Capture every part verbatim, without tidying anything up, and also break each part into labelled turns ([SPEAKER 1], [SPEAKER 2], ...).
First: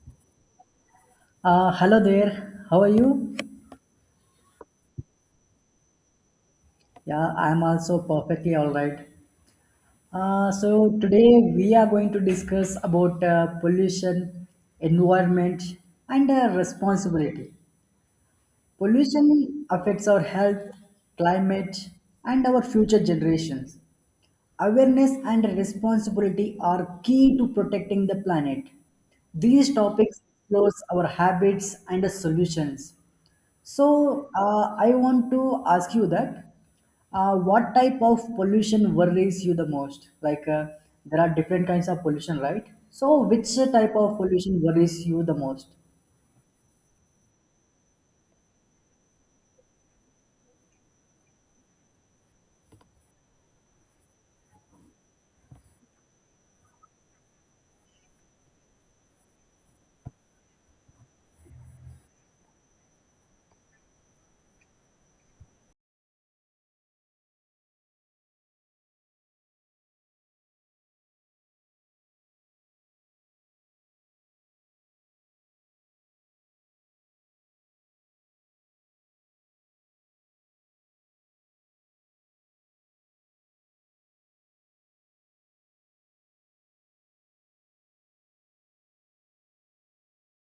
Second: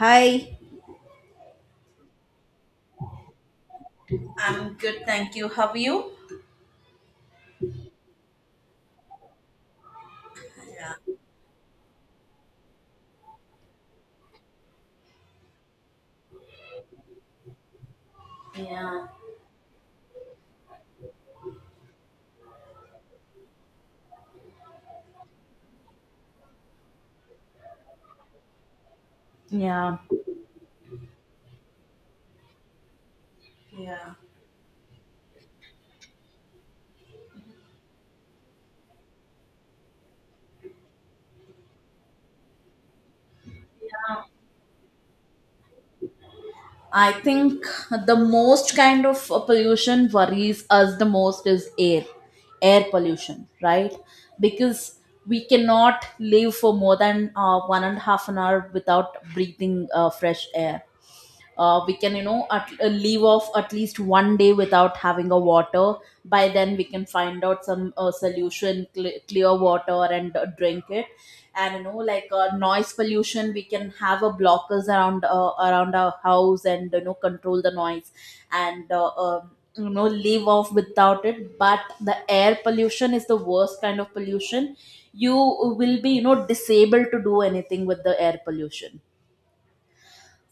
[SPEAKER 1] Hi.
[SPEAKER 2] Uh, hello there. How are you?
[SPEAKER 1] You?
[SPEAKER 2] Yeah, I'm also perfectly all right. Uh, so today we are going to discuss about uh, pollution, environment, and uh, responsibility. Pollution affects our health, climate, and our future generations. Awareness and responsibility are key to protecting the planet. These
[SPEAKER 1] Yeah.
[SPEAKER 2] topics explore our habits and solutions.
[SPEAKER 1] Yeah.
[SPEAKER 2] So, uh, I want to ask you that uh, what type of pollution worries you the most? Like, uh, there are different kinds of pollution, right? So, which type of pollution worries you the most?
[SPEAKER 1] I think the most kind of uh, pollution worries us the most is air, air pollution, right? Because we cannot live for more than uh, one and a half an hour without breathing uh, fresh air. Uh, we can you know at, uh, leave off at least one day without having a water. By then we can find out some uh, solution, cle clear water, and uh, drink it. And you know, like uh, noise pollution, we can have a blockers around uh, around our house and you know control the noise. And uh, um you know, live off without it. But the air pollution is the worst kind of pollution. You will be you know disabled to do anything with the air pollution.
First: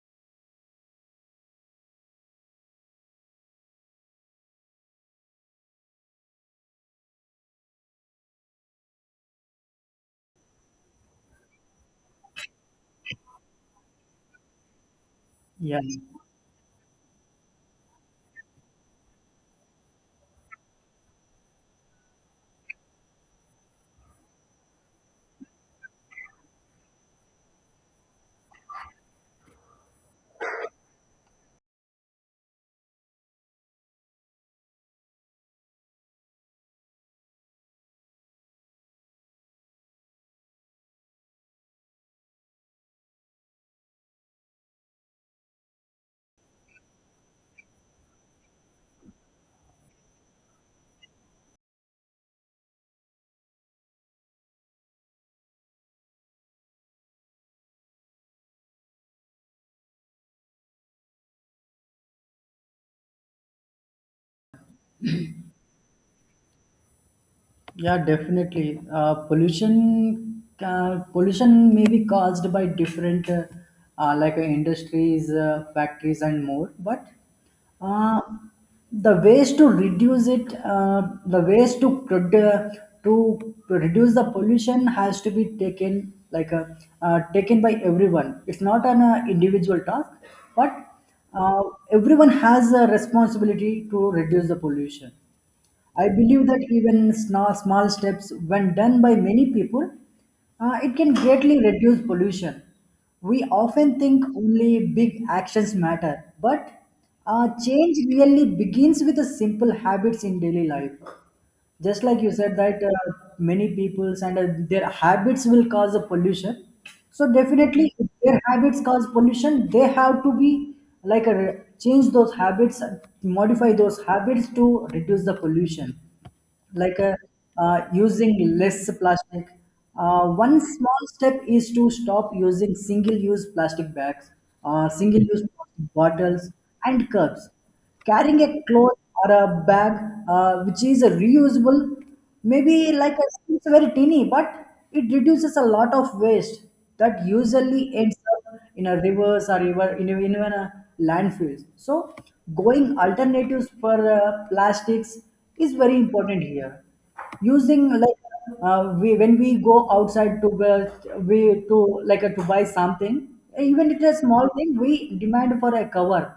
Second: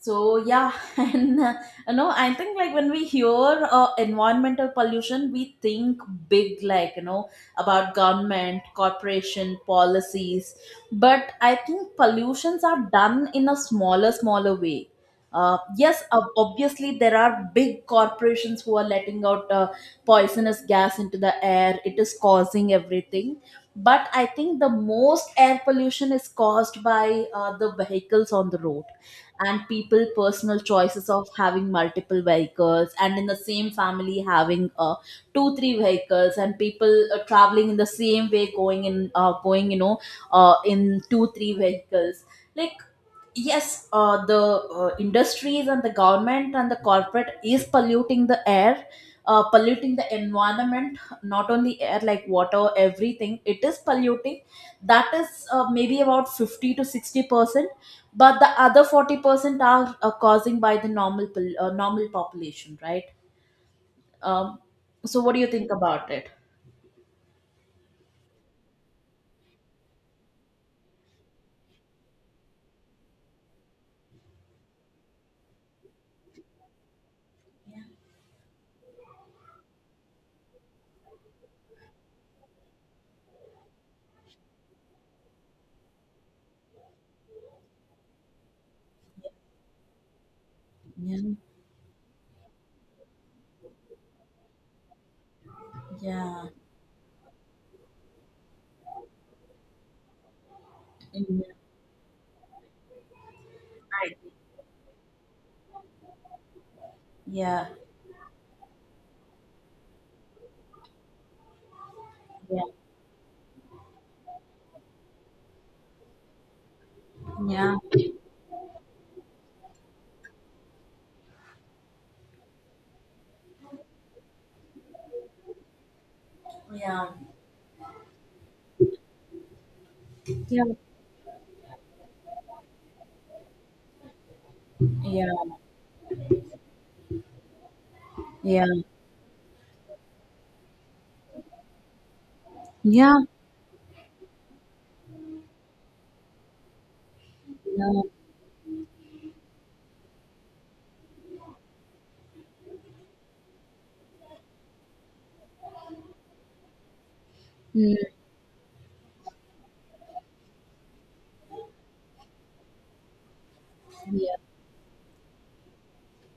[SPEAKER 1] So yeah, and uh, you know, I think, like, when we hear uh, environmental pollution, we think big, like you know, about government, corporation, policies. But I think pollutions are done in a smaller, smaller way. Uh,
[SPEAKER 2] Yeah.
[SPEAKER 1] yes, ob- obviously there are big corporations who are letting out uh, poisonous gas into the air. It is causing everything. But I think the most air pollution is caused by uh, the vehicles on the road and people personal choices of having multiple vehicles, and in the same family having uh, two three vehicles, and people uh, traveling in the same way, going in uh, going you know uh, in two three vehicles. Like, yes, uh, the uh, industries and the government and the corporate is polluting the air, uh, polluting the environment, not only air, like water, everything it is polluting. That is uh, maybe about fifty to sixty percent, but the other forty percent are uh, causing by the normal pol- uh, normal population, right? um, so what do you think about it?
[SPEAKER 2] Yeah, definitely. Uh, pollution uh, pollution may be caused by different uh, uh, like uh, industries, uh, factories, and more. But uh, the ways to reduce it, uh, the ways to produ- to reduce the pollution has to be taken like uh, uh, taken by everyone. It's not an uh, individual task, but
[SPEAKER 1] Yeah.
[SPEAKER 2] uh, everyone has a responsibility to reduce the pollution. I
[SPEAKER 1] Yeah.
[SPEAKER 2] believe that even sna- small steps, when done by many people, uh, it can
[SPEAKER 1] Yeah.
[SPEAKER 2] greatly reduce pollution. We often
[SPEAKER 1] I
[SPEAKER 2] think
[SPEAKER 1] agree.
[SPEAKER 2] only big actions matter, but uh,
[SPEAKER 1] Yeah.
[SPEAKER 2] change really begins with the simple habits in daily life. Just like you said
[SPEAKER 1] Yeah,
[SPEAKER 2] that uh, many people's and uh, their habits will cause the pollution. So
[SPEAKER 1] yeah,
[SPEAKER 2] definitely, if their habits cause pollution, they have to be like a, change those habits, modify those habits to reduce the pollution like
[SPEAKER 1] yeah,
[SPEAKER 2] uh, uh, using less plastic. Uh, one
[SPEAKER 1] yeah,
[SPEAKER 2] small step is to stop using single-use plastic bags, uh,
[SPEAKER 1] yeah,
[SPEAKER 2] single-use plastic bottles, and cups. Carrying a
[SPEAKER 1] yeah,
[SPEAKER 2] cloth or a bag uh, which is reusable, maybe like
[SPEAKER 1] yeah,
[SPEAKER 2] a, it's very tiny, but it reduces a lot of waste that usually
[SPEAKER 1] yeah.
[SPEAKER 2] ends up in a rivers or even in, even a landfills. So going alternatives for uh, plastics is very important here. Using like
[SPEAKER 1] Mm.
[SPEAKER 2] uh, we when we go outside to uh, we to like uh, to buy something, even it is a
[SPEAKER 1] Yeah,
[SPEAKER 2] small thing, we demand for a cover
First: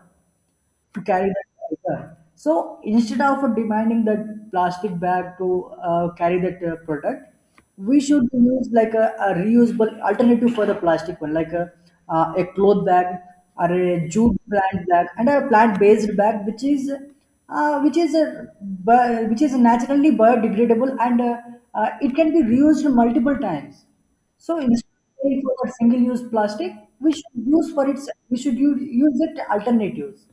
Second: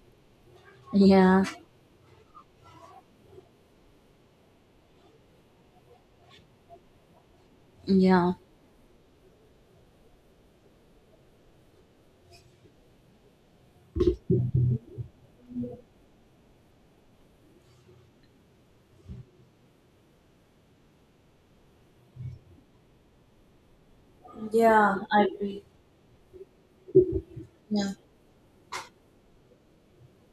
[SPEAKER 2] to carry
[SPEAKER 1] yeah,
[SPEAKER 2] that item. So instead of demanding that plastic bag to uh, carry that uh, product, we should
[SPEAKER 1] yeah,
[SPEAKER 2] use like a, a reusable alternative for the plastic one, like a, uh, a cloth bag or a jute plant bag and a plant-based bag, which is uh, which is a bi- which is naturally biodegradable and uh, uh, it can be reused multiple times. So instead
[SPEAKER 1] yeah, I
[SPEAKER 2] of for
[SPEAKER 1] agree.
[SPEAKER 2] that single-use plastic, we should use for
[SPEAKER 1] Yeah.
[SPEAKER 2] its we should use, use it alternatives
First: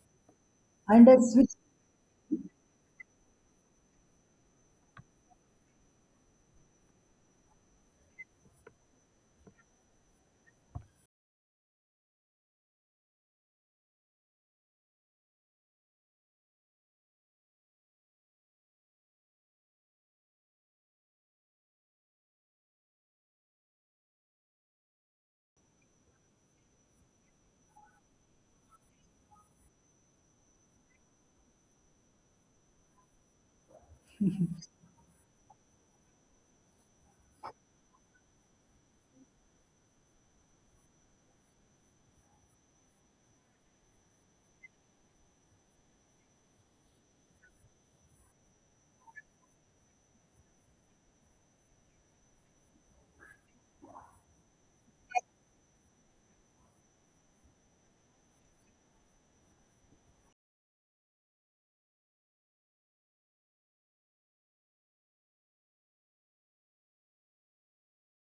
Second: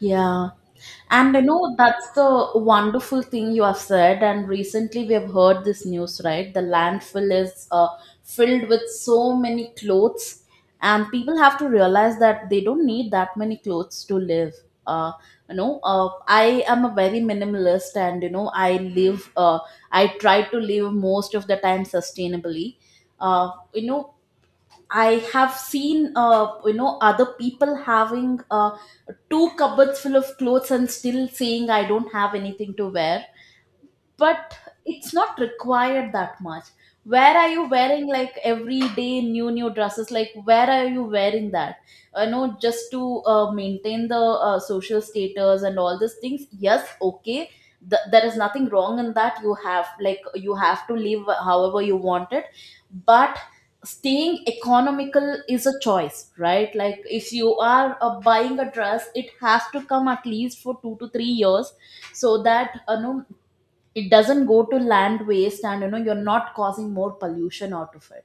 [SPEAKER 1] Yeah.
[SPEAKER 2] and that
[SPEAKER 1] And I
[SPEAKER 2] switch
[SPEAKER 1] know that's the wonderful thing you have said. And recently we have heard this news, right? The landfill is uh, filled with so many clothes, and people have to realize that they don't need that many clothes to live. Uh, you know, uh, I am a very minimalist, and you know, I live. Uh, I try to live most of the time sustainably. Uh, you know, I have seen, uh, you know, other people having uh, two cupboards full of clothes and still saying I don't have anything to wear, but it's not required that much. Where are you wearing like everyday new new dresses? Like, where are you wearing that? You know, just to uh, maintain the uh, social status and all these things. Yes, okay. Th- there is nothing wrong in that. You have, like, you have to live however you want it. But staying economical is a choice, right? Like, if you are uh, buying a dress, it has to come at least for two to three years, so that uh, no, it doesn't go to land waste and you know you're not causing more pollution out of it.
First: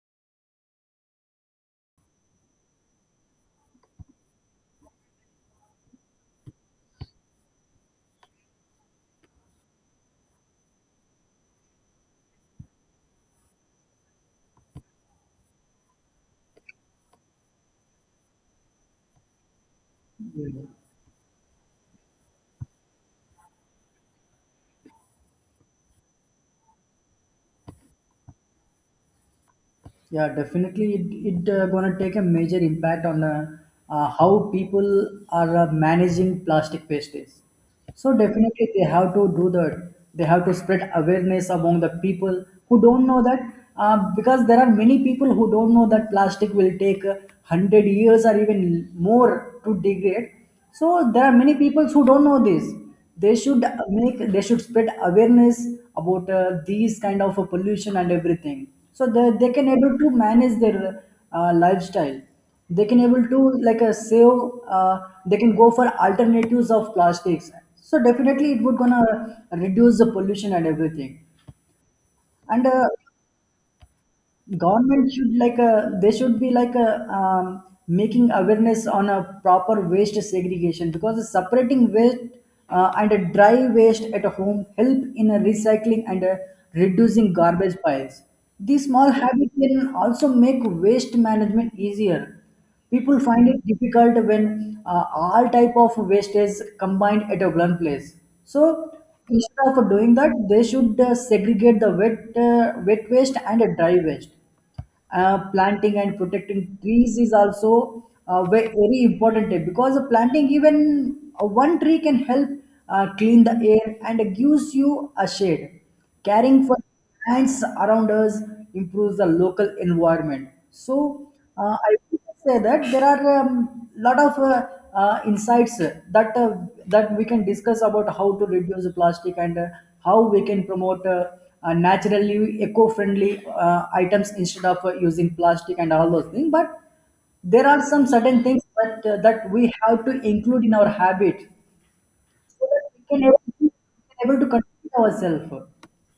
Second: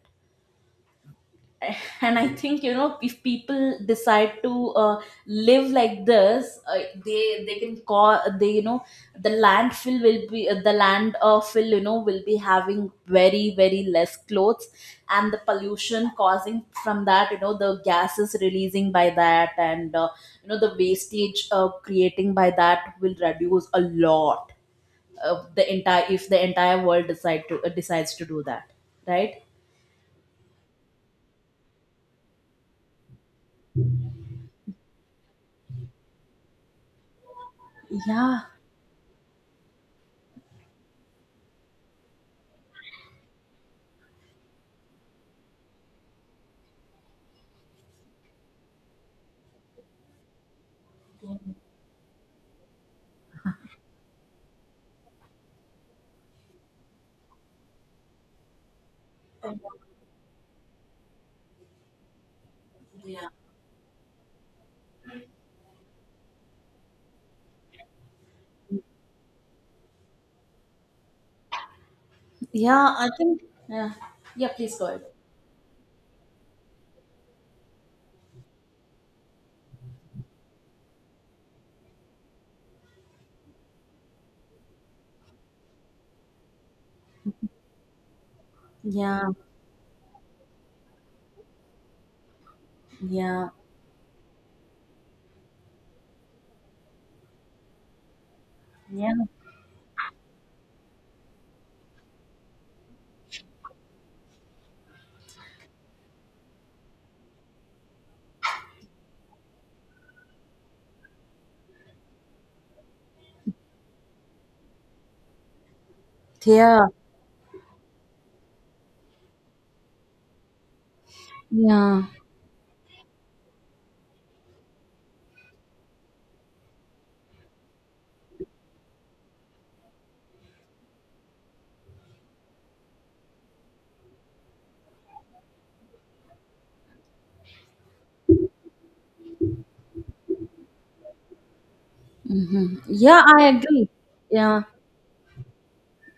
[SPEAKER 1] And I think, you know, if people decide to uh, live like this, uh, they they can call, they you know, the landfill will be uh, the land uh, fill, you know, will be having very very less clothes, and the pollution causing from that, you know, the gases releasing by that, and uh, you know, the wastage uh, creating by that will reduce a lot. Uh, the entire, if the entire world decide to uh, decides to do that, right?
[SPEAKER 2] yeah definitely it, it uh, gonna take a major impact on uh, uh, how people are uh, managing plastic wastage. So
[SPEAKER 1] Yeah.
[SPEAKER 2] definitely they have to do that. They have to spread awareness among the people who don't know that, uh, because there are many people who don't know that plastic will take uh, one hundred years or even more to degrade. So there are many people who don't know this. They should make they should spread awareness about uh, these kind of uh, pollution and everything so that they can able to manage their uh, lifestyle. They can able
[SPEAKER 1] Yeah.
[SPEAKER 2] to like uh, save, uh, they can go for alternatives of plastics. So definitely it would gonna reduce the pollution and everything. And uh,
[SPEAKER 1] Yeah. I think yeah, yeah. Please go ahead.
[SPEAKER 2] Government should like a they should be like a um, making awareness on a proper waste segregation, because separating waste uh, and a dry waste at home help in a recycling and a reducing garbage piles. These small
[SPEAKER 1] Yeah,
[SPEAKER 2] habits can also make waste management easier. People find
[SPEAKER 1] yeah,
[SPEAKER 2] it difficult when uh, all type of waste is combined at a one place. So
[SPEAKER 1] yeah,
[SPEAKER 2] instead of doing that they should uh, segregate the wet uh, wet waste and a dry waste. Uh, planting and protecting trees is also uh, ve- very important tip, because the planting even uh, one tree can help uh, clean the air and gives you a shade. Caring for
[SPEAKER 1] yeah,
[SPEAKER 2] plants around us improves the local environment. So uh, I
[SPEAKER 1] yeah.
[SPEAKER 2] say that there are um, lot of uh, uh, insights uh, that uh, that we can discuss about how to reduce the plastic and uh, how we can promote uh, uh, naturally eco-friendly uh, items instead of uh, using plastic and all those things. But there are some certain things that uh, that we have to include in our habit so
[SPEAKER 1] Hmm.
[SPEAKER 2] that we
[SPEAKER 1] Yeah,
[SPEAKER 2] can able,
[SPEAKER 1] I
[SPEAKER 2] we
[SPEAKER 1] agree.
[SPEAKER 2] can able to
[SPEAKER 1] Yeah.
[SPEAKER 2] control ourselves.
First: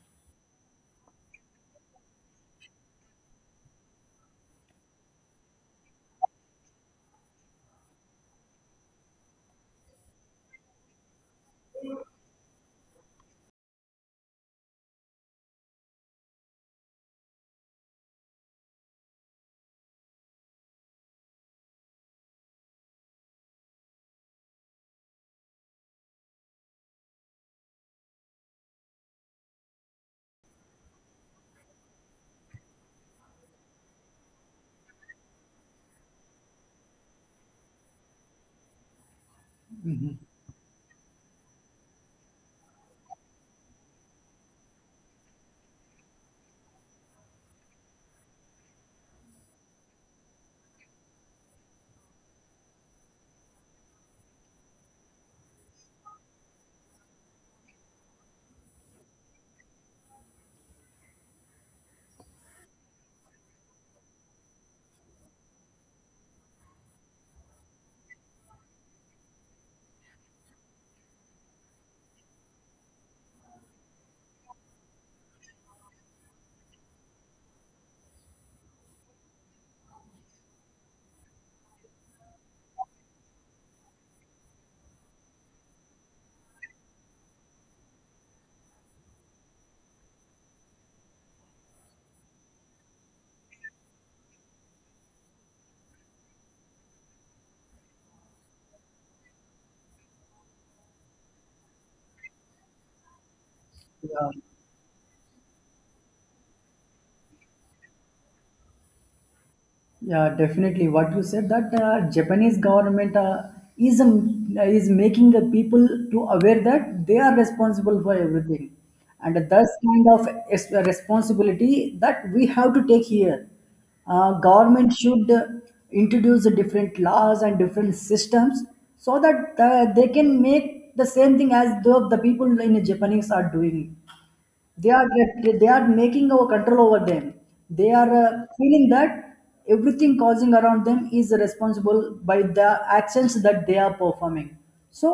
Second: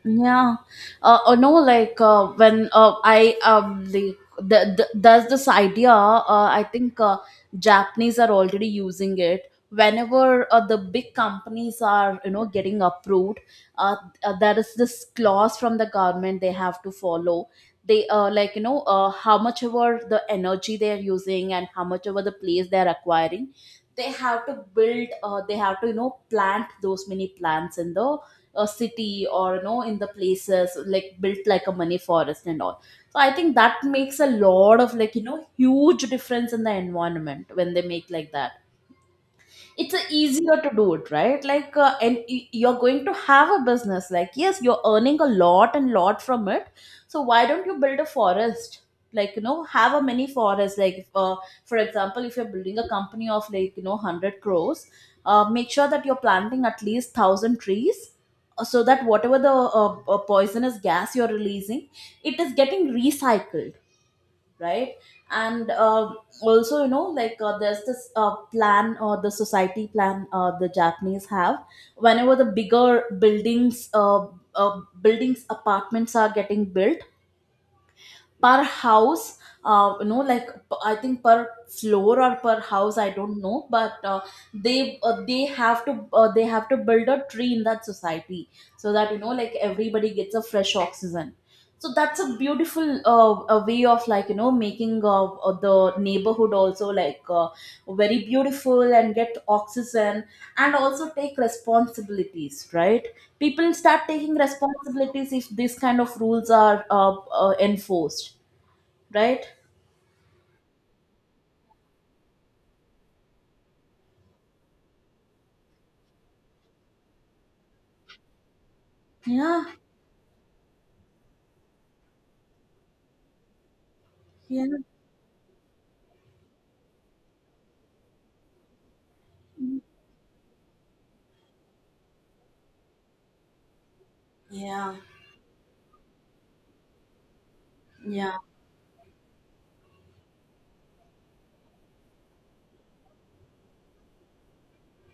[SPEAKER 1] Yeah. Uh, uh, no, like uh, when uh, I um the, the, the there's this idea. Uh, I think uh, Japanese are already using it. Whenever uh, the big companies are you know getting approved, uh, uh, there is this clause from the government they have to follow. They uh, like you know uh, how much ever the energy they are using and how much ever the place they are acquiring, they have to build. Uh, they have to you know plant those many plants in the a city, or you know, in the places, like built like a money forest and all. So I think that makes a lot of, like you know, huge difference in the environment when they make like that. It's a easier to do it, right? Like uh, and y- you're going to have a business. Like, yes, you're earning a lot and lot from it, so why don't you build a forest? Like, you know, have a mini forest. Like, if, uh, for example, if you're building a company of, like you know, one hundred crores, uh, make sure that you're planting at least one thousand trees, uh, so that whatever the uh, uh, poisonous gas you're releasing, it is getting recycled. Right. And uh, also you know, like uh, there's this uh, plan or the society plan, uh, the Japanese have. Whenever the bigger buildings uh, uh, buildings apartments are getting built, per house, uh, you know like, p- I think per floor or per house, I don't know, but uh, they uh, they have to uh, they have to build a tree in that society, so that you know like everybody gets a fresh oxygen. So that's a beautiful uh, a way of, like you know, making uh, uh, the neighborhood also like uh, very beautiful and get oxygen, and also take responsibilities, right? People start
[SPEAKER 2] Yeah.
[SPEAKER 1] taking responsibilities if these kind of rules are uh, uh, enforced, right?
[SPEAKER 2] Yeah, definitely. What you said that uh, Japanese government uh, is um, is making the people to aware that they are responsible for everything, and
[SPEAKER 1] Yeah,
[SPEAKER 2] that's kind of es- responsibility that we have to take here. Uh,
[SPEAKER 1] yeah.
[SPEAKER 2] government should uh, introduce the different laws and different systems so that uh, they can make the same thing as the the people in Japanese are doing. They
[SPEAKER 1] Yeah,
[SPEAKER 2] are just, they are making our control over them. They are uh,
[SPEAKER 1] yeah,
[SPEAKER 2] Feeling that everything causing around them is responsible by the actions that they are performing. So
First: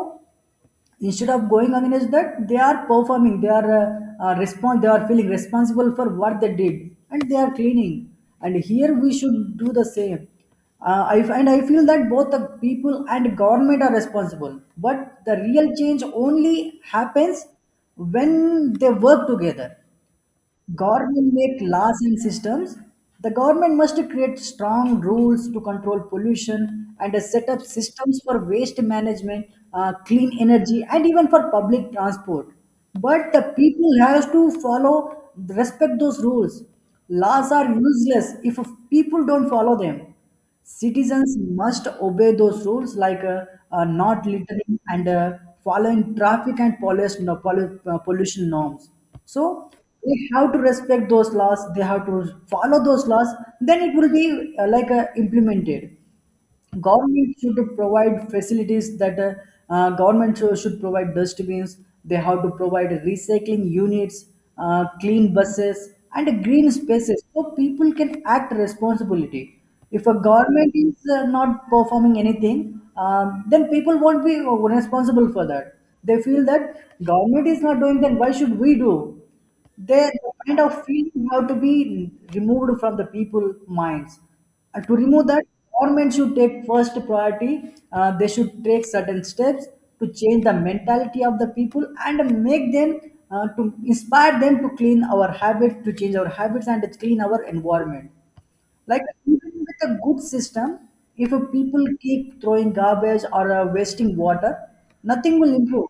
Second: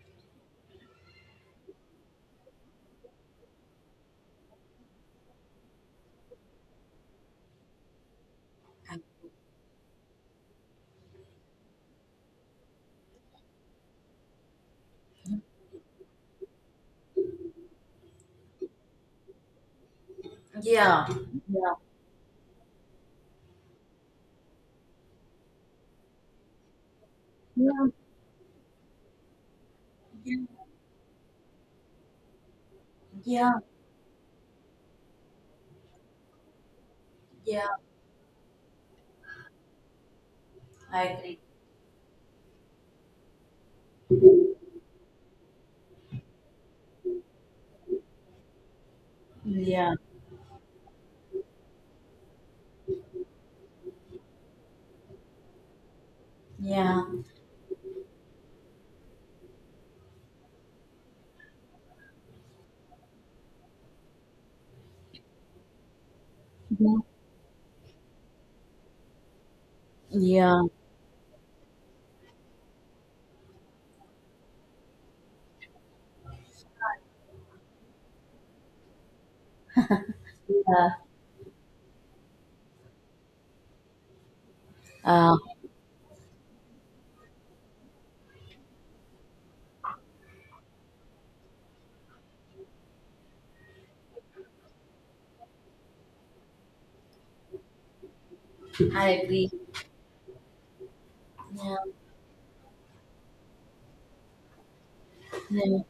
[SPEAKER 2] instead of going against that they are performing, they are uh, uh, respond they are feeling responsible for what they did and they are cleaning. And here we should do the same. Uh, I, and I feel that both the people and government are responsible. But the real change only happens when they work together.
[SPEAKER 1] yeah,
[SPEAKER 2] Government make
[SPEAKER 1] yeah,
[SPEAKER 2] laws and systems. The government must create strong rules to control pollution and uh, set up
[SPEAKER 1] yeah,
[SPEAKER 2] systems for waste management, uh, clean
[SPEAKER 1] yeah,
[SPEAKER 2] energy, and even for public transport. But the
[SPEAKER 1] yeah,
[SPEAKER 2] people has to follow, respect those rules. Laws are
[SPEAKER 1] yeah.
[SPEAKER 2] useless if people don't follow them.
[SPEAKER 1] I
[SPEAKER 2] Citizens
[SPEAKER 1] agree.
[SPEAKER 2] must obey those rules like uh, uh, not littering and uh, following traffic and pollution, no, pollu- uh, pollution norms. So
[SPEAKER 1] Yeah.
[SPEAKER 2] they have to respect those laws. They have to follow those laws. Then it will be uh, like uh, implemented.
[SPEAKER 1] Yeah,
[SPEAKER 2] Government should provide facilities that uh, uh, government should should provide dustbins. They have to provide recycling units, uh, clean buses, and green
[SPEAKER 1] yeah,
[SPEAKER 2] spaces so people can act responsibility. If a
[SPEAKER 1] yeah,
[SPEAKER 2] government is uh, not performing anything, um, then people won't be responsible for that. They feel that government is not doing, then why should we do. They, the kind of
[SPEAKER 1] yeah.
[SPEAKER 2] feeling have to be removed from the people minds. And to remove
[SPEAKER 1] uh,
[SPEAKER 2] that, government should take first priority. Uh, they should take certain steps to change the mentality of the people and make them, uh, to inspire them to clean our habits, to change our habits and to clean our environment. Like
[SPEAKER 1] I agree.
[SPEAKER 2] even with a good system, if a
[SPEAKER 1] Yeah.
[SPEAKER 2] people keep throwing garbage or uh, wasting water, nothing will
[SPEAKER 1] Yeah.
[SPEAKER 2] improve.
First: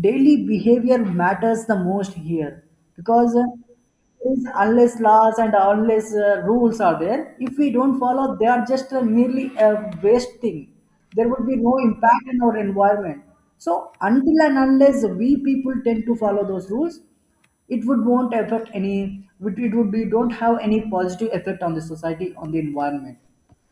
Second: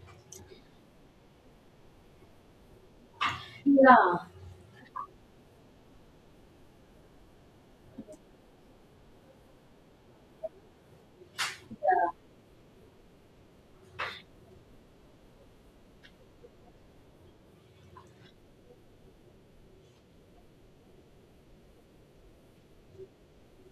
[SPEAKER 2] Daily behavior matters the most here, because uh,
[SPEAKER 1] Yeah.
[SPEAKER 2] is unless laws and unless uh, rules are there, if we don't follow, they are just a, merely a waste thing. There would be no impact in our environment. So until and unless we people tend to follow those rules, it would won't affect any, it would be don't have any positive effect on the society on the environment.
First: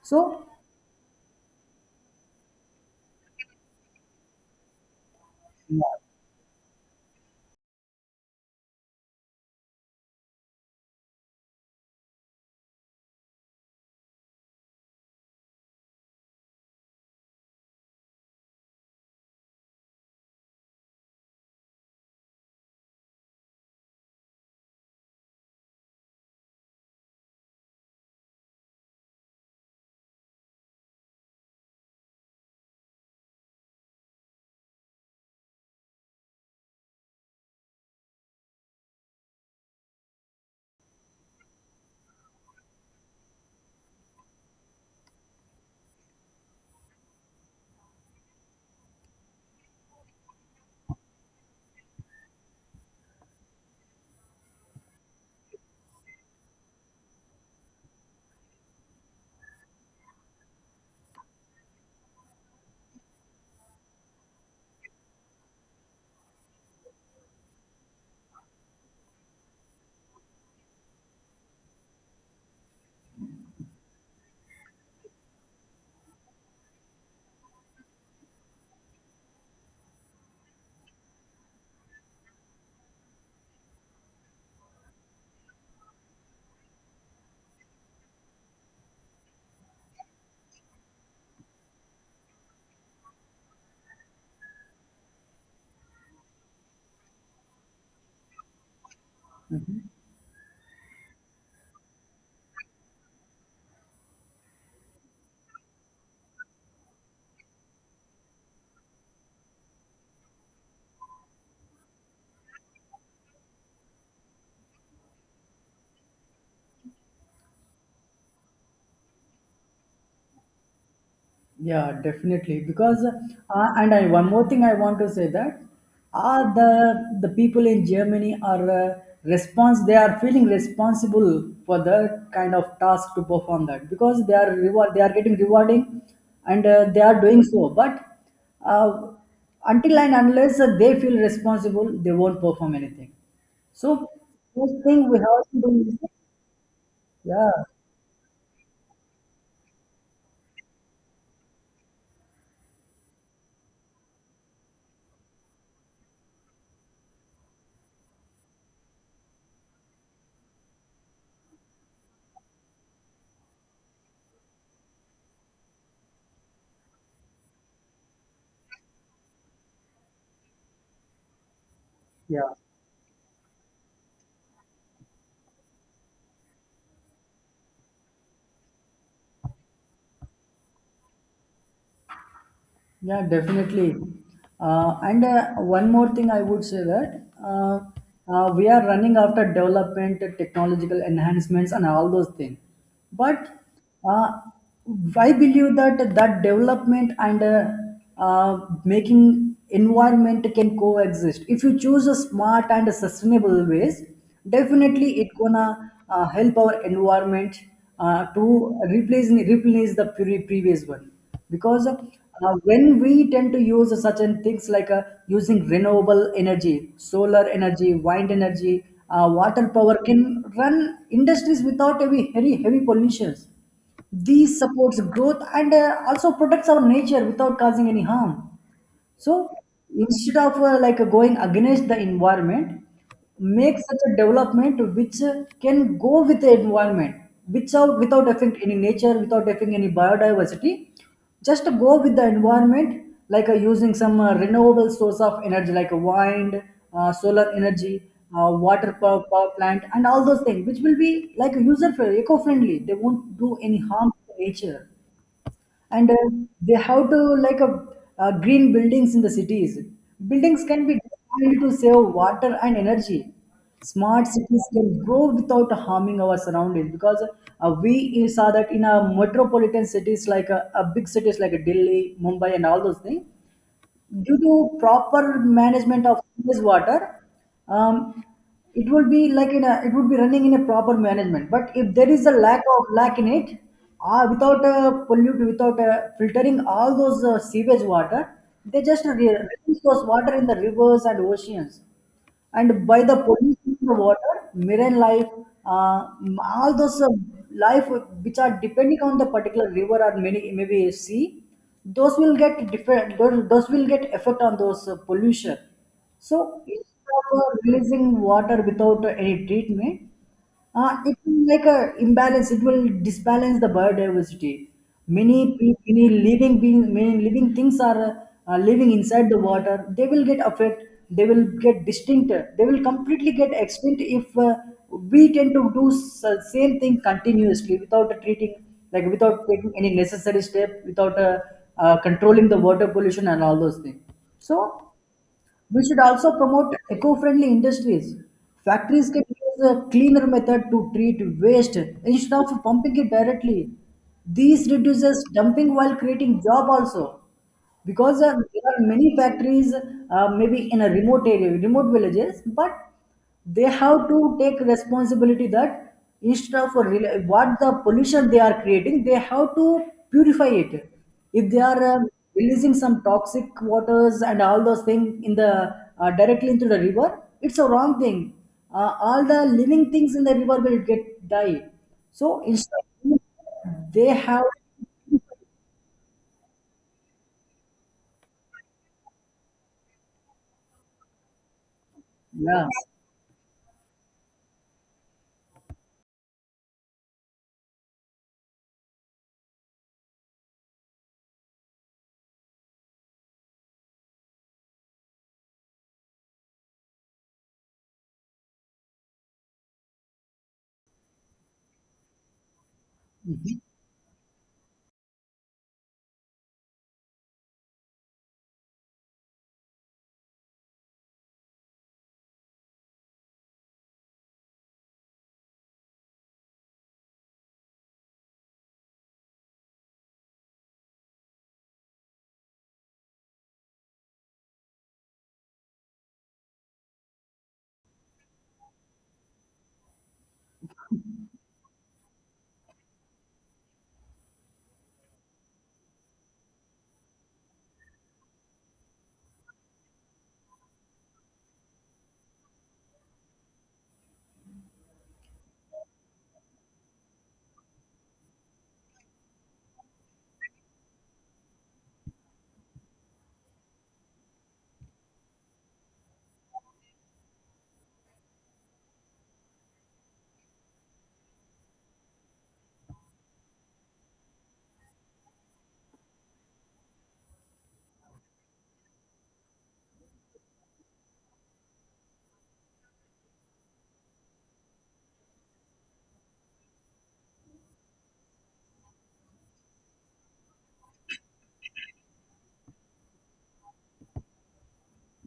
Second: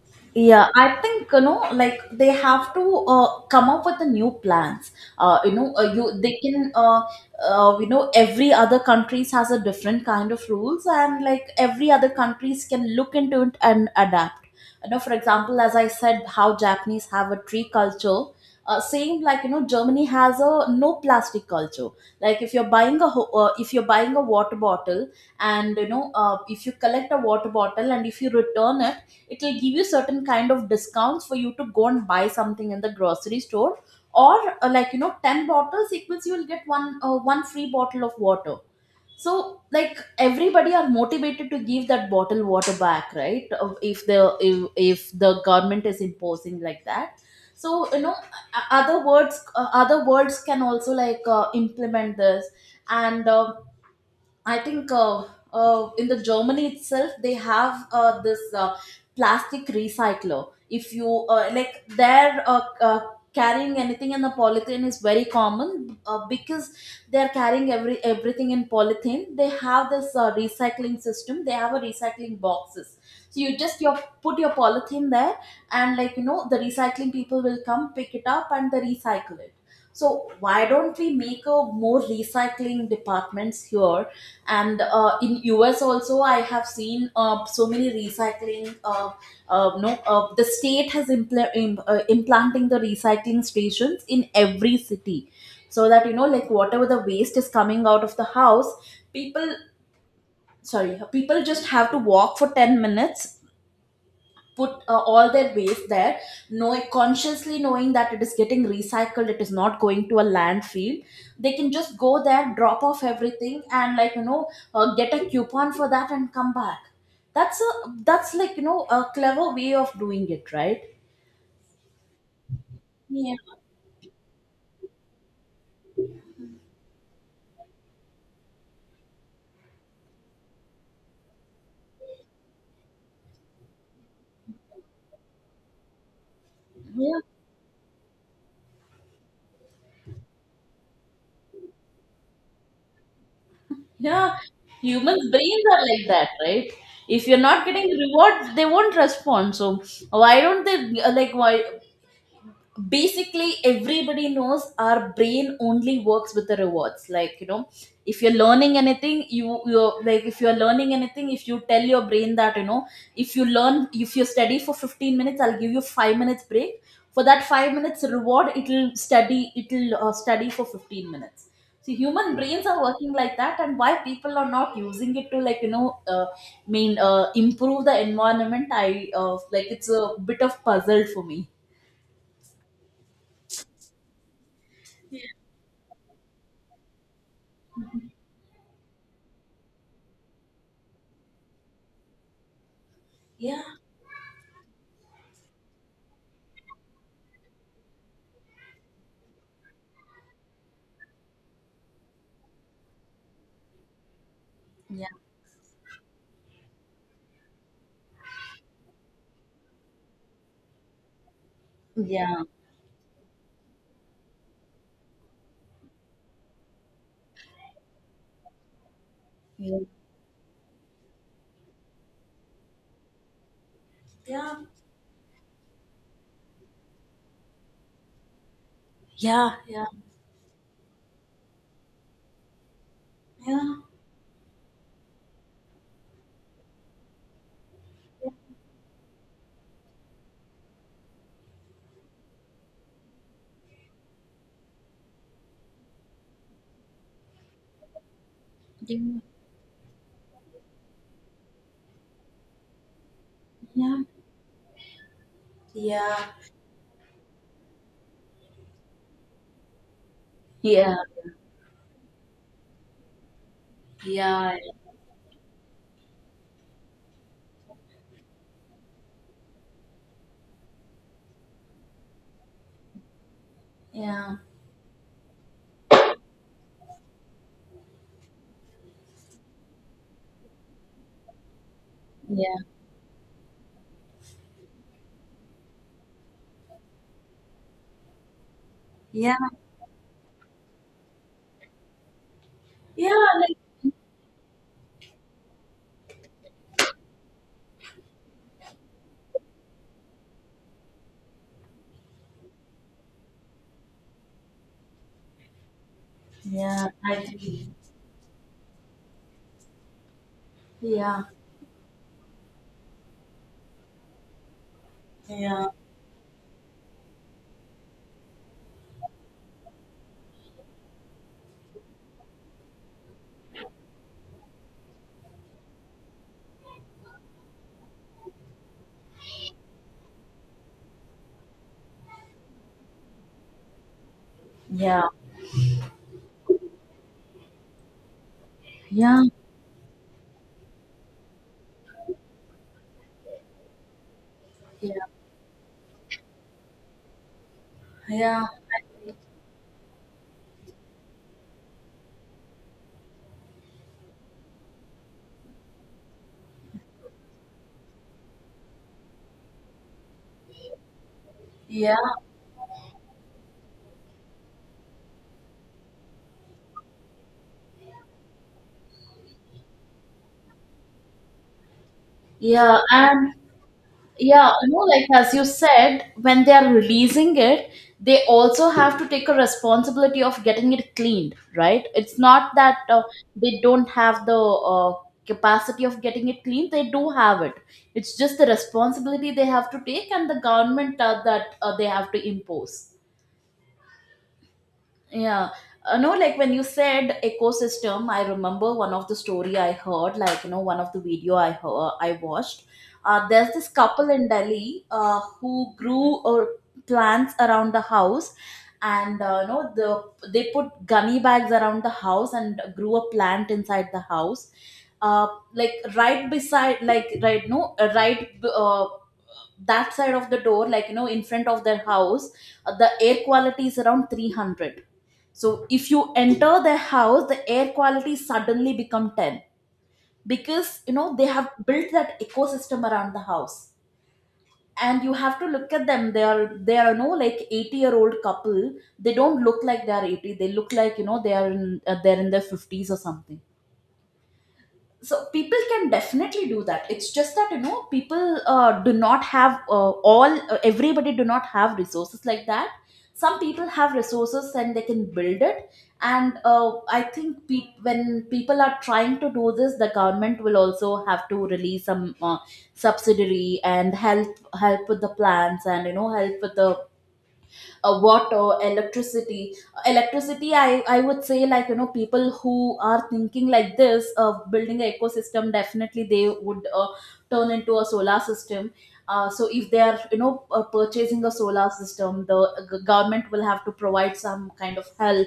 [SPEAKER 2] So
[SPEAKER 1] Yeah, I think, you know, like they have to uh, come up with the new plans. Uh, you know, uh, you they can uh, uh, you know, every other countries has a different kind of rules, and like every other countries can look into it and adapt. You know, for example, as I said, how Japanese have a tree culture. Uh, same like you know, Germany has a no plastic culture. Like, if you're buying a ho- uh, if you're buying a water bottle, and you know, uh, if you collect a water bottle and if you return it, it will give you certain kind of discounts for you to go and buy something in the grocery store, or uh, like you know, ten bottles equals you will get one uh, one free bottle of water. So like everybody are motivated to give that bottle water back, right? Uh, if the if, if the government is imposing like that. So you know, o- other words, uh, other words can also like uh, implement this. And um, I think uh, uh, in the Germany itself, they have uh, this uh, plastic recycler. If you uh, like, they're uh, uh, carrying anything in the polythene is very common, uh, because they're carrying every everything in polythene. They have this uh, recycling system. They have a recycling boxes. So you just you put your polythene there, and like you know, the recycling people will come pick it up and they recycle it. So why don't we make a more recycling departments here? And uh, in us also I have seen uh, so many recycling uh, uh, no uh, the state has impl- im- uh, implanting the recycling stations in every city, so that you know, like whatever the waste is coming out of the house, people, sorry, people just have to walk for ten minutes, put uh, all their waste there, knowing, consciously knowing that it is getting recycled, it is not going to a landfill. They can just go there, drop off everything, and like you know, uh, get a coupon for that and come back. That's a, that's like you know a clever way of doing it, right?
[SPEAKER 2] Yeah, definitely. Because
[SPEAKER 1] Yeah,
[SPEAKER 2] uh, and I, one more thing I want to say that, uh, the the people in Germany are uh, response. They are feeling responsible for the kind of task to perform that because they are reward. They are getting rewarding, and uh, they are
[SPEAKER 1] yeah,
[SPEAKER 2] doing so. But uh, until and unless uh, they feel responsible, they won't perform anything. So
[SPEAKER 1] yeah.
[SPEAKER 2] first thing we
[SPEAKER 1] Humans
[SPEAKER 2] have to
[SPEAKER 1] brains
[SPEAKER 2] do
[SPEAKER 1] are
[SPEAKER 2] is
[SPEAKER 1] like that, right? If you're
[SPEAKER 2] yeah,
[SPEAKER 1] not getting reward they won't respond. So why don't they uh, like why, basically everybody knows our brain only works with the rewards. Like you know, if you're learning anything, you you're like, if you're learning anything, if you tell your brain that you know, if you learn, if you study for fifteen minutes, I'll give you five minutes break. For that five minutes reward, it'll study, it'll uh, study for fifteen minutes. So human
[SPEAKER 2] yeah.
[SPEAKER 1] brains are working like that, and why people are not using it to like you know uh, mean uh, improve the environment? I uh, like it's a bit of puzzle for me.
[SPEAKER 2] Yeah, definitely. Uh, and uh, One more thing I would say that uh, uh, we are running after development, uh, technological enhancements, and all those things. But
[SPEAKER 1] Yeah.
[SPEAKER 2] uh, I believe that that development and uh, uh, making environment can coexist. If you choose a smart and a sustainable ways,
[SPEAKER 1] Yeah.
[SPEAKER 2] definitely it gonna uh, help our environment uh, to replace replace the pre- previous one, because uh,
[SPEAKER 1] Yeah.
[SPEAKER 2] uh, when we tend to use such and things like uh, using renewable energy, solar energy, wind energy, uh, water
[SPEAKER 1] Yeah.
[SPEAKER 2] power can run industries without heavy heavy, heavy pollutions.
[SPEAKER 1] Yeah,
[SPEAKER 2] These supports growth and uh, also protects our nature without causing any harm. So
[SPEAKER 1] yeah. Yeah.
[SPEAKER 2] instead of uh, like uh, going against the environment,
[SPEAKER 1] Yeah.
[SPEAKER 2] make such a development which uh, can go with the environment, without without affecting any nature, without affecting any biodiversity. Just go with the environment, like uh, using some uh, renewable source of energy, like wind, uh, solar energy, uh, water
[SPEAKER 1] Do-
[SPEAKER 2] power, power plant, and all those things, which will be like user friendly, eco friendly. They won't do any
[SPEAKER 1] Yeah.
[SPEAKER 2] harm to nature. And uh,
[SPEAKER 1] Yeah.
[SPEAKER 2] They have to like a, uh, green buildings in the cities. Buildings can
[SPEAKER 1] Yeah.
[SPEAKER 2] be designed to save water and energy. Smart
[SPEAKER 1] Yeah.
[SPEAKER 2] cities can grow without harming our surroundings, because uh, we saw that in our metropolitan cities like uh, uh, big cities like Delhi, Mumbai, and all those things,
[SPEAKER 1] Yeah.
[SPEAKER 2] due to proper management of sewage water, um, it will be like in a, it would be running in a proper management. But if there is a lack of lack in it, uh, without uh, pollute, without uh, filtering all those uh, sewage water, they just re-
[SPEAKER 1] Yeah.
[SPEAKER 2] release those water in the rivers and oceans, and by
[SPEAKER 1] Yeah,
[SPEAKER 2] the
[SPEAKER 1] yeah, like,
[SPEAKER 2] pollution of the water, marine life, uh, all those uh, life which are depending on the particular river or many maybe sea, those will get different. Those, those will get effect on those uh, pollution. So
[SPEAKER 1] Yeah.
[SPEAKER 2] instead
[SPEAKER 1] I
[SPEAKER 2] of uh,
[SPEAKER 1] agree.
[SPEAKER 2] releasing water without any treatment, uh, it
[SPEAKER 1] Yeah.
[SPEAKER 2] will like a imbalance. It will disbalance the biodiversity. Many
[SPEAKER 1] Yeah.
[SPEAKER 2] pe- many living being many living things are uh, uh, living inside the water. They will get affected. They will get distinct. They will completely get extinct if uh, we tend to do s- same thing continuously without treating, like without taking any necessary step, without uh, uh, controlling the water pollution and all those things. So
[SPEAKER 1] Yeah.
[SPEAKER 2] we should also promote eco-friendly industries. Factories can
[SPEAKER 1] Yeah.
[SPEAKER 2] use a cleaner method to treat waste instead of pumping it directly. This
[SPEAKER 1] Yeah,
[SPEAKER 2] reduces dumping while creating job also, because uh,
[SPEAKER 1] yeah,
[SPEAKER 2] there are many factories uh, maybe in a remote area remote villages, but they have to take responsibility that instead of a rela- what the pollution they are creating, they have to purify it. If they are
[SPEAKER 1] Yeah.
[SPEAKER 2] um, releasing some toxic waters and all those things in the uh, directly into the river, it's a wrong thing. Uh, all the living things in the river will get die, so
[SPEAKER 1] Yeah.
[SPEAKER 2] instead
[SPEAKER 1] And
[SPEAKER 2] they have.
[SPEAKER 1] Yeah, no, like as you said, when they are releasing it, they also have to take a responsibility of getting it cleaned, right? It's not
[SPEAKER 2] Yeah,
[SPEAKER 1] that uh, they don't have the uh, capacity of getting it cleaned, they do have it. It's just the responsibility they have to take and the government uh, that uh, they have to impose. Yeah. Uh, no, like when you said ecosystem, I remember one of the story I heard, like, you know, one of the video I heard, I watched. Uh, there's this couple in Delhi uh, who grew or plants around the house and uh, you know the they put gummy bags around the house and grew a plant inside the house uh, like right beside like right no uh, right uh, that side of the door, like you know, in front of their house. Uh, the air quality is around three hundred, so if you enter their house, the air quality suddenly become ten because you know they have built that ecosystem around the house. And you have to look at them. They are they are you know like eighty year old couple. They don't look like they are eighty. They look like you know they are in uh, they're in their fifties or something. So people can definitely do that, it's just that you know people uh, do not have uh, all uh, everybody do not have resources like that. Some people have resources and they can build it, and uh, I think pe- when people are trying to do this the government will also have to release some uh, subsidiary and help help with the plans and you know help with the uh, water, electricity. Electricity i i would say like you know people who are thinking like this of building an ecosystem definitely they would uh, turn into a solar system. Uh, so if they are you know uh, purchasing a solar system, the g- government will have to provide some kind of help,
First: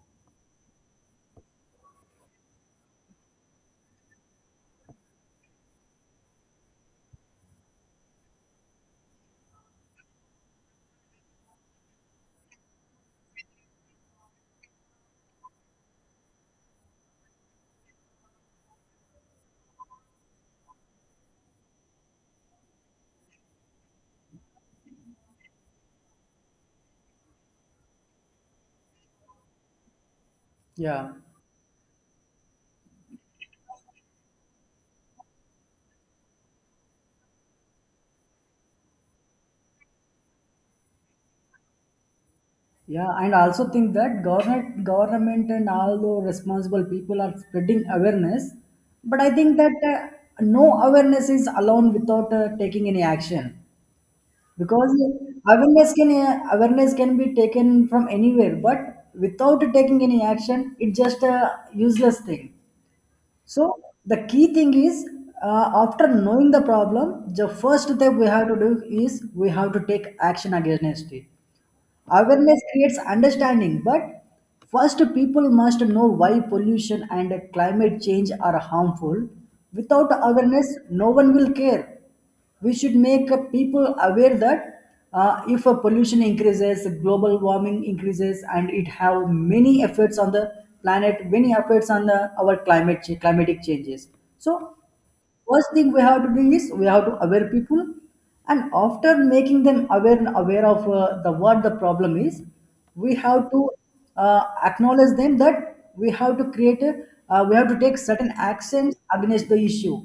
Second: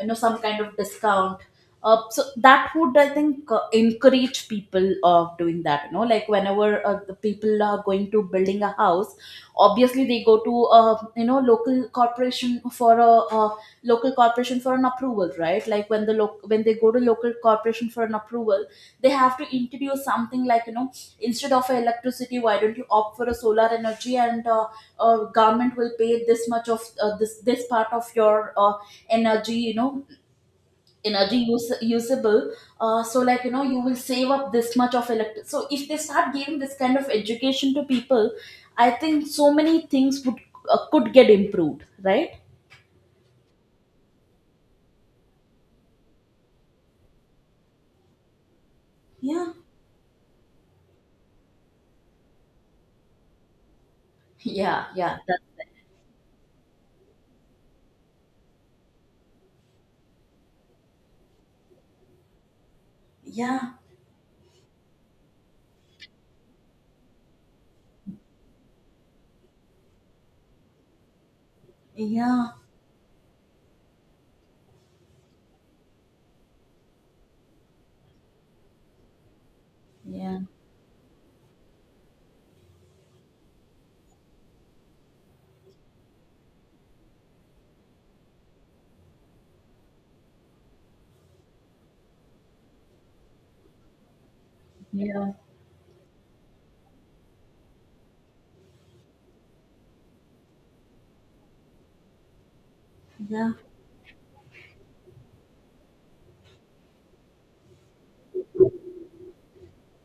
[SPEAKER 1] you know, some kind of discount. Uh, so that would I think uh, encourage people of doing that, you know, like whenever uh, the people are going to building a house, obviously they go to uh you know local corporation for a, uh local corporation for an approval, right? Like when the loc when they go to local corporation for an approval they have to introduce something, like you know, instead of electricity why don't you opt for a solar energy, and uh, uh, government will pay this much of uh, this this part of your uh, energy, you know,
[SPEAKER 2] yeah.
[SPEAKER 1] energy use, usable. Uh, so like you know you will save up this much of electric, so if they start giving this kind of education to people I think so many things would uh, could get improved, right?
[SPEAKER 2] Yeah, and also think that government, government and all the responsible people are spreading awareness, but I
[SPEAKER 1] Yeah,
[SPEAKER 2] think that uh, no awareness is alone without uh, taking any action,
[SPEAKER 1] yeah,
[SPEAKER 2] because
[SPEAKER 1] yeah, that's it.
[SPEAKER 2] awareness can uh, awareness can be taken from anywhere, but without taking any action, it's just a useless thing.
[SPEAKER 1] Yeah,
[SPEAKER 2] So the key thing is, uh, after knowing the problem, the first step we have to do is we have to take action against it.
[SPEAKER 1] yeah,
[SPEAKER 2] Awareness creates understanding, but first people must know why pollution and climate change are harmful. Without
[SPEAKER 1] yeah,
[SPEAKER 2] awareness, no one will care. We should make uh, people aware that uh, if uh, pollution increases, global warming increases, and it have many effects on the planet, many effects on the, our climate cha- climatic changes. So
[SPEAKER 1] yeah,
[SPEAKER 2] first thing we have to do is we have to aware people, and after making them aware and aware of uh, the what the problem is, we have
[SPEAKER 1] yeah,
[SPEAKER 2] to uh, acknowledge them that we have to create a, uh, we have to take certain actions against the issue.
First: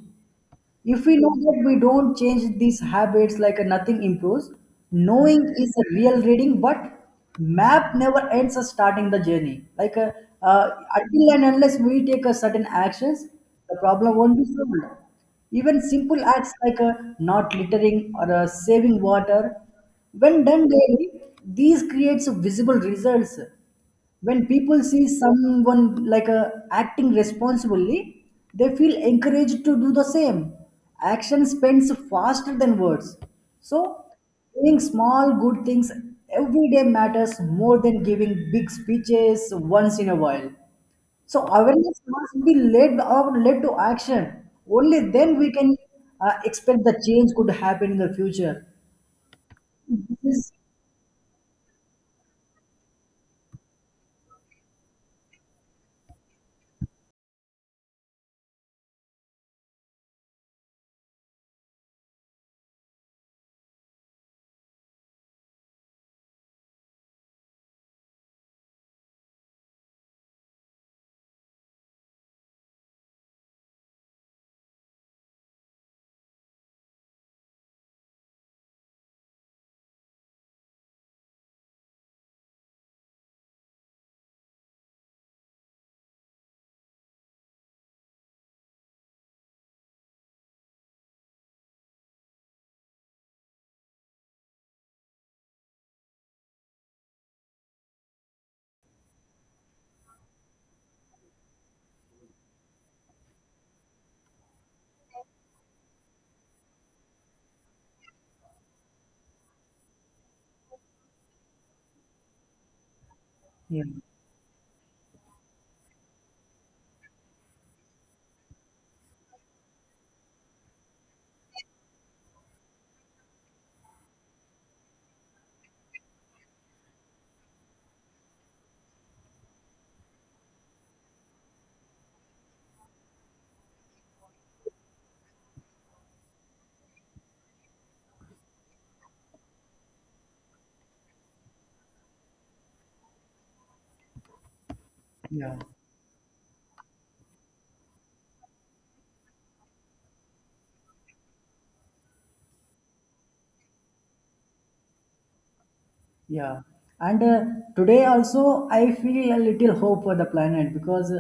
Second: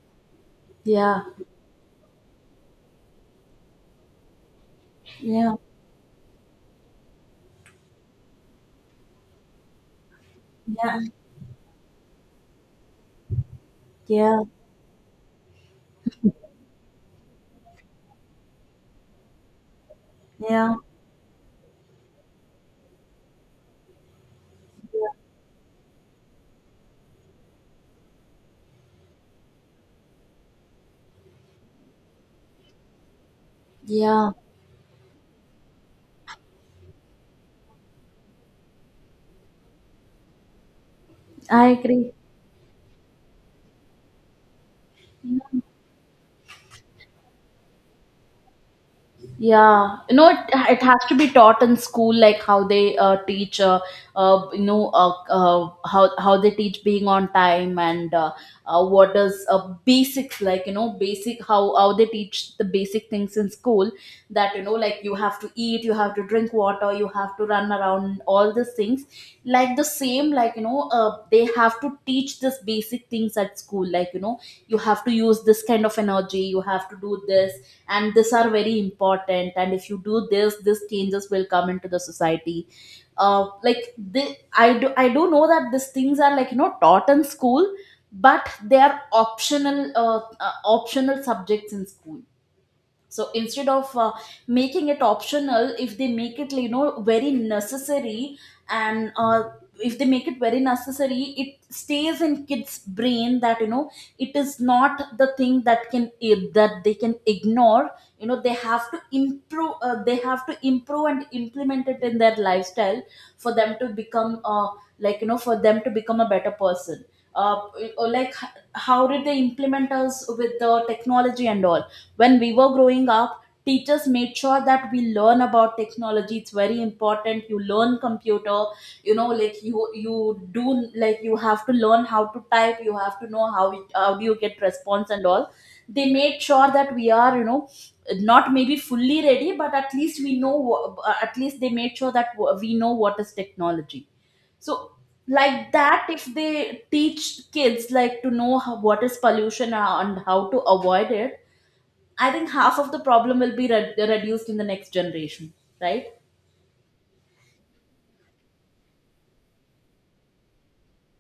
[SPEAKER 2] If we
[SPEAKER 1] yeah,
[SPEAKER 2] know that we don't change these habits, like uh, nothing improves, knowing
[SPEAKER 1] yeah,
[SPEAKER 2] is a real reading, but map never ends us starting the journey. Like uh, uh,
[SPEAKER 1] yeah,
[SPEAKER 2] until and unless we take a certain actions, the problem won't
[SPEAKER 1] yeah,
[SPEAKER 2] be solved. Even simple acts like uh, not littering or uh, saving water, when done
[SPEAKER 1] yeah.
[SPEAKER 2] daily, these creates visible results. When people see someone like uh, acting responsibly, they feel encouraged to do the same. Action spends faster than words, so
[SPEAKER 1] Yeah,
[SPEAKER 2] doing small good things every day matters more than giving big speeches once in a while. So
[SPEAKER 1] I
[SPEAKER 2] awareness
[SPEAKER 1] agree.
[SPEAKER 2] must be led or led to action. Only then we can uh, expect the change could happen in the future.
[SPEAKER 1] Yeah, you know,
[SPEAKER 2] This
[SPEAKER 1] it,
[SPEAKER 2] is.
[SPEAKER 1] it has to be taught in school, like how they uh, teach, uh, uh, you know, uh, uh, how how they teach being on time and uh, uh, what is uh, basics, like you know, basic how how they teach the basic things in school. That you know, like you have to eat, you have to drink water, you have to run around, all these things. Like the same, like you know, uh, they have to teach this basic things at school. Like you know, you have to use this kind of energy, you have to do this, and these are very important and if you do this these changes will come into the society. Uh, like they, I do I do know that these things are like you know taught in school, but they are optional uh, uh, optional subjects in school. So instead of uh, making it optional if they make it you know very necessary, and uh, if they make it very necessary it stays in kids brain that you know it is not the thing that can eh, that they can ignore. You know they have to improve uh, they have to improve and implement it in their lifestyle for them
[SPEAKER 2] Yeah,
[SPEAKER 1] to become uh, like you know for them to become a better person. uh, or like h- how did they implement us with the technology and all when we were growing up. Teachers made sure that we learn about technology, it's very important you learn computer, you know, like you you do, like you have to learn how to type, you have to know how it, how do you get response and all. They made sure that we are you know not maybe fully ready but at least we know wha- uh, at least they made sure that we know what is technology. So
[SPEAKER 2] yeah.
[SPEAKER 1] like that if they teach kids like to know how, what is pollution and how to avoid it, I think half of the problem will be re- reduced in the next generation, right?
[SPEAKER 2] Yeah, and uh, today also I feel a little hope for the planet, because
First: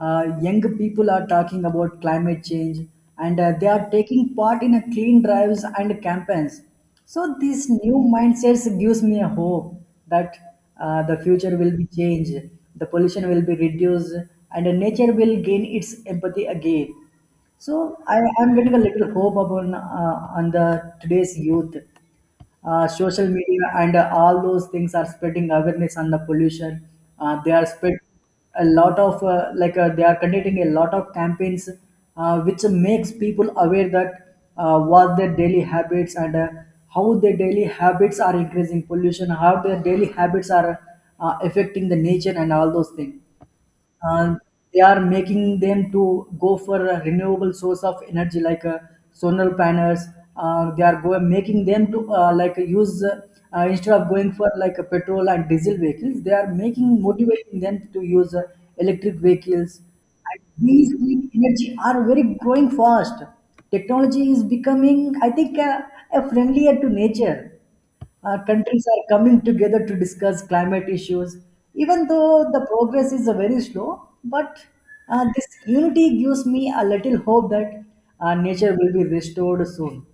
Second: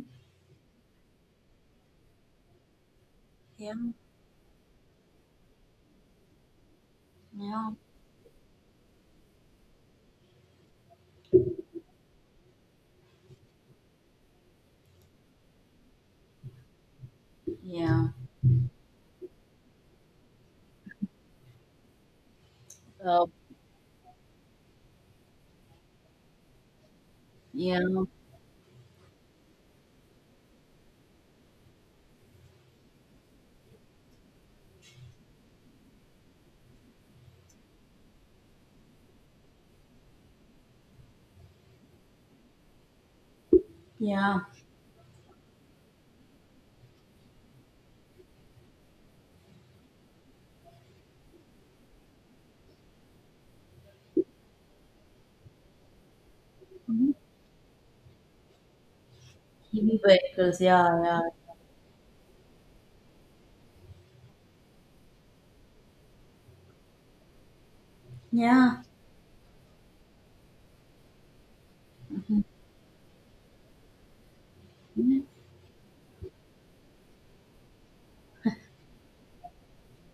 [SPEAKER 2] uh, young people are talking about climate change, and uh, they are taking part in a clean drives and campaigns. So these
[SPEAKER 1] Yeah.
[SPEAKER 2] new mindsets gives me a hope that uh, the future will be changed, the pollution will be reduced, and uh, nature will gain its empathy again. So
[SPEAKER 1] Yeah.
[SPEAKER 2] I am getting a little hope upon uh, on the today's youth. Uh,
[SPEAKER 1] Uh,
[SPEAKER 2] social media and uh, all those things are spreading awareness on the pollution. Uh, they are
[SPEAKER 1] Yeah.
[SPEAKER 2] spread a lot of uh, like uh, they are conducting a lot of campaigns, uh, which makes people aware that uh, what their daily habits and uh, how their daily habits are increasing pollution, how their daily habits are uh, affecting the nature and all those things. uh,
[SPEAKER 1] Yeah.
[SPEAKER 2] they are making them to go for a renewable source of energy, like uh, solar panels. Uh, they are go- making them to uh, like use uh, uh, instead of going for like a petrol and diesel vehicles, they are making motivating them to use uh, electric vehicles.
[SPEAKER 1] E V
[SPEAKER 2] And
[SPEAKER 1] vehicles.
[SPEAKER 2] these
[SPEAKER 1] Yeah. Yeah.
[SPEAKER 2] green energy are very growing fast. Technology is becoming, I think uh, uh, friendlier to nature. Uh,
[SPEAKER 1] Yeah.
[SPEAKER 2] countries are coming together to discuss climate issues. Even though the progress is uh, very slow, but uh, this unity gives me a little hope that uh, nature will be restored soon.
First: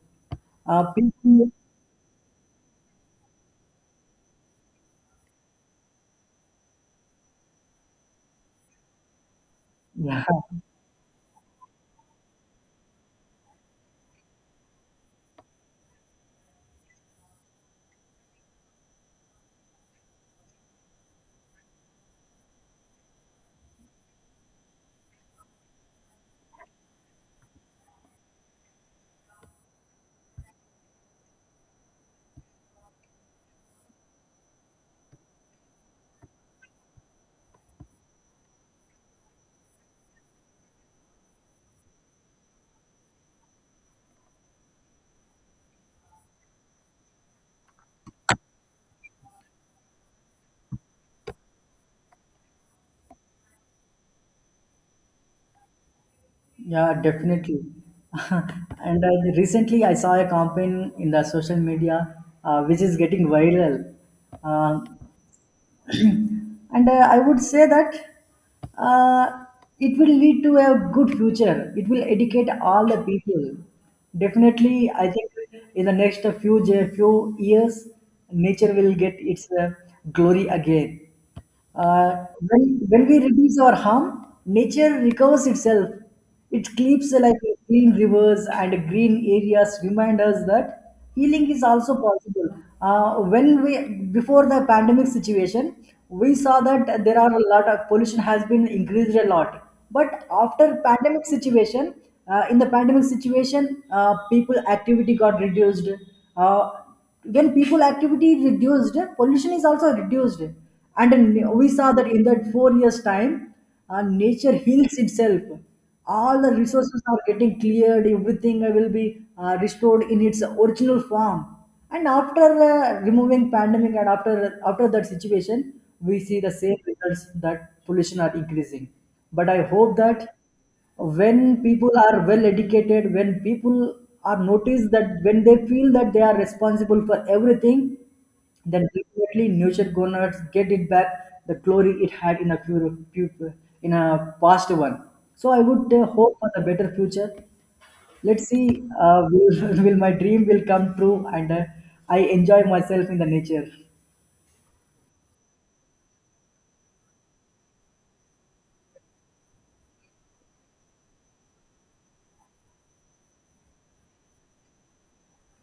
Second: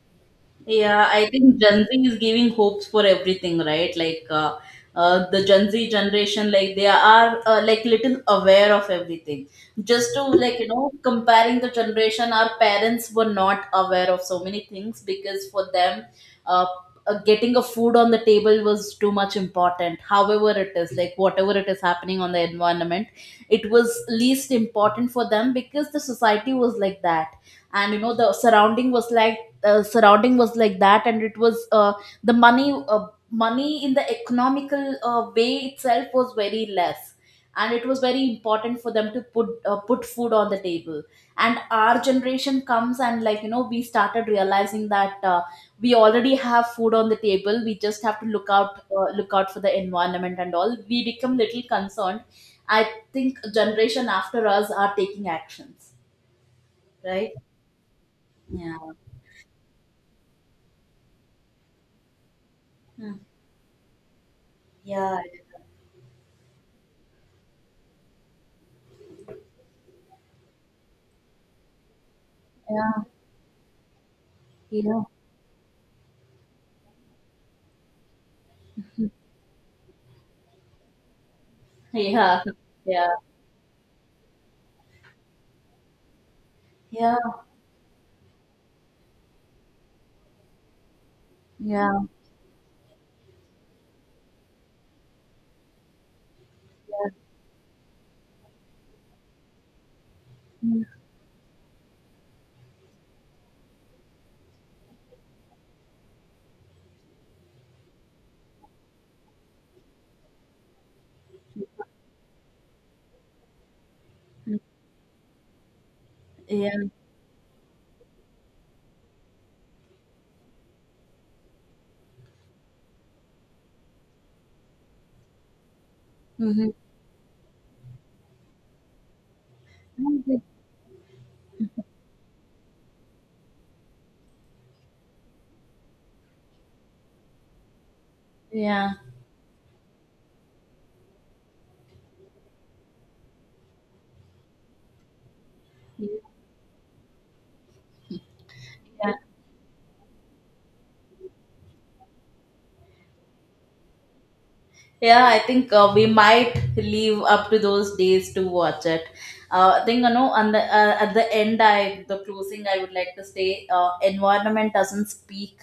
[SPEAKER 2] Uh,
[SPEAKER 1] Yeah, I
[SPEAKER 2] people,
[SPEAKER 1] think Gen Z is giving hopes for everything, right? Like uh, uh, the Gen Z generation, like they are uh, like little aware of everything. Just to
[SPEAKER 2] yeah,
[SPEAKER 1] like you know, comparing the generation, our parents were not aware of so many things because for them, uh, uh, getting a food on the table was too much important. However, it is like whatever it is happening on the environment, it was least important for them because the society was like that and you know the surrounding was like uh, surrounding was like that, and it was uh, the money uh, money in the economical uh, way itself was very less, and it was very important for them to put uh, put food on the table. And our generation comes and like you know we started realizing that uh, we already have food on the table, we just have to look out uh, look out for the environment and all, we become little concerned. I think generation after us are taking actions,
[SPEAKER 2] yeah,
[SPEAKER 1] right?
[SPEAKER 2] definitely.
[SPEAKER 1] Yeah.
[SPEAKER 2] And I, recently, I saw a campaign in the social media uh, which is
[SPEAKER 1] Hmm.
[SPEAKER 2] getting viral. Uh,
[SPEAKER 1] Yeah.
[SPEAKER 2] and uh, I would say that uh, it will lead to a good future. It will educate all the
[SPEAKER 1] Yeah.
[SPEAKER 2] people, definitely.
[SPEAKER 1] Yeah,
[SPEAKER 2] I think in the next few few years nature will get its uh, glory again. Uh,
[SPEAKER 1] yeah,
[SPEAKER 2] when, when
[SPEAKER 1] yeah,
[SPEAKER 2] we reduce our harm, nature recovers itself. It keeps
[SPEAKER 1] yeah,
[SPEAKER 2] uh, like clean rivers and green areas remind us that healing is also
[SPEAKER 1] yeah,
[SPEAKER 2] possible. Uh, when we Before the pandemic situation, we saw that
[SPEAKER 1] yeah,
[SPEAKER 2] there are a lot of pollution has been increased a lot. But after pandemic situation, uh, in the pandemic situation, uh, people activity got reduced. Uh, when people activity reduced, pollution is also reduced, and n- we saw that in that four years time uh, nature heals itself. All the
[SPEAKER 1] yeah,
[SPEAKER 2] resources are getting cleared, everything will be uh, restored in its original form. And after uh, removing pandemic, and after, after that situation, we see the
[SPEAKER 1] mhm, yeah,
[SPEAKER 2] same results, that pollution are increasing. But I hope that
[SPEAKER 1] mhm,
[SPEAKER 2] when people are well educated, when people are noticed, that when they feel that they are responsible for everything, then
[SPEAKER 1] yeah,
[SPEAKER 2] definitely nature gonna get it back, the glory it had in a fu- fu- in a past one. So I would uh, hope for the better future. Let's see
[SPEAKER 1] yeah.
[SPEAKER 2] uh, will, will my dream will come true, and uh, I enjoy myself in the nature.
[SPEAKER 1] Yeah, I think uh, we might leave up to those days to watch it. Uh, I think you know, on the uh, at the end, I the closing I would like to say, uh, environment doesn't speak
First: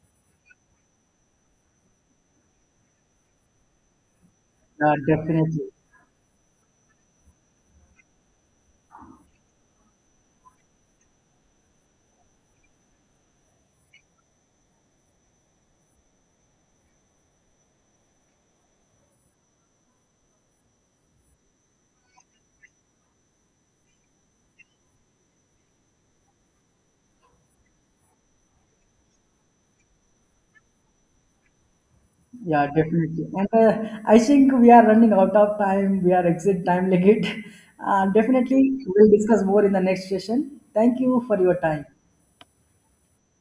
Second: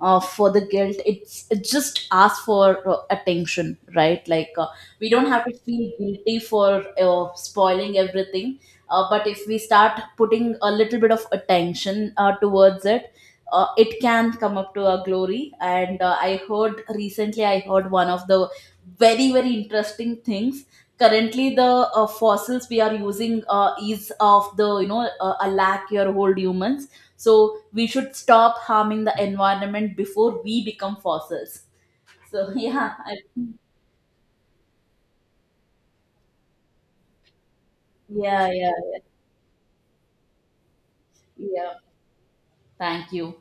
[SPEAKER 1] uh, for the guilt. It's it just asks for uh, attention, right? Like uh,
[SPEAKER 2] Uh,
[SPEAKER 1] we don't have to
[SPEAKER 2] definitely.
[SPEAKER 1] feel guilty for uh, spoiling everything, uh, but if we start putting a little bit of attention uh, towards it. Uh, it can come up to our glory. And uh, i heard recently i heard one of the very very interesting things. Currently the uh, fossils we are using uh, is of the you know uh, a lakh year old humans. So we should stop harming the environment before we become fossils. So
[SPEAKER 2] Yeah,
[SPEAKER 1] yeah I,
[SPEAKER 2] definitely. And uh, I think we are running out of time. We are exit time limit. Uh,
[SPEAKER 1] yeah, yeah,
[SPEAKER 2] definitely,
[SPEAKER 1] yeah,
[SPEAKER 2] we'll discuss more in the next session. Thank you for your
[SPEAKER 1] yeah,
[SPEAKER 2] time.
[SPEAKER 1] thank you.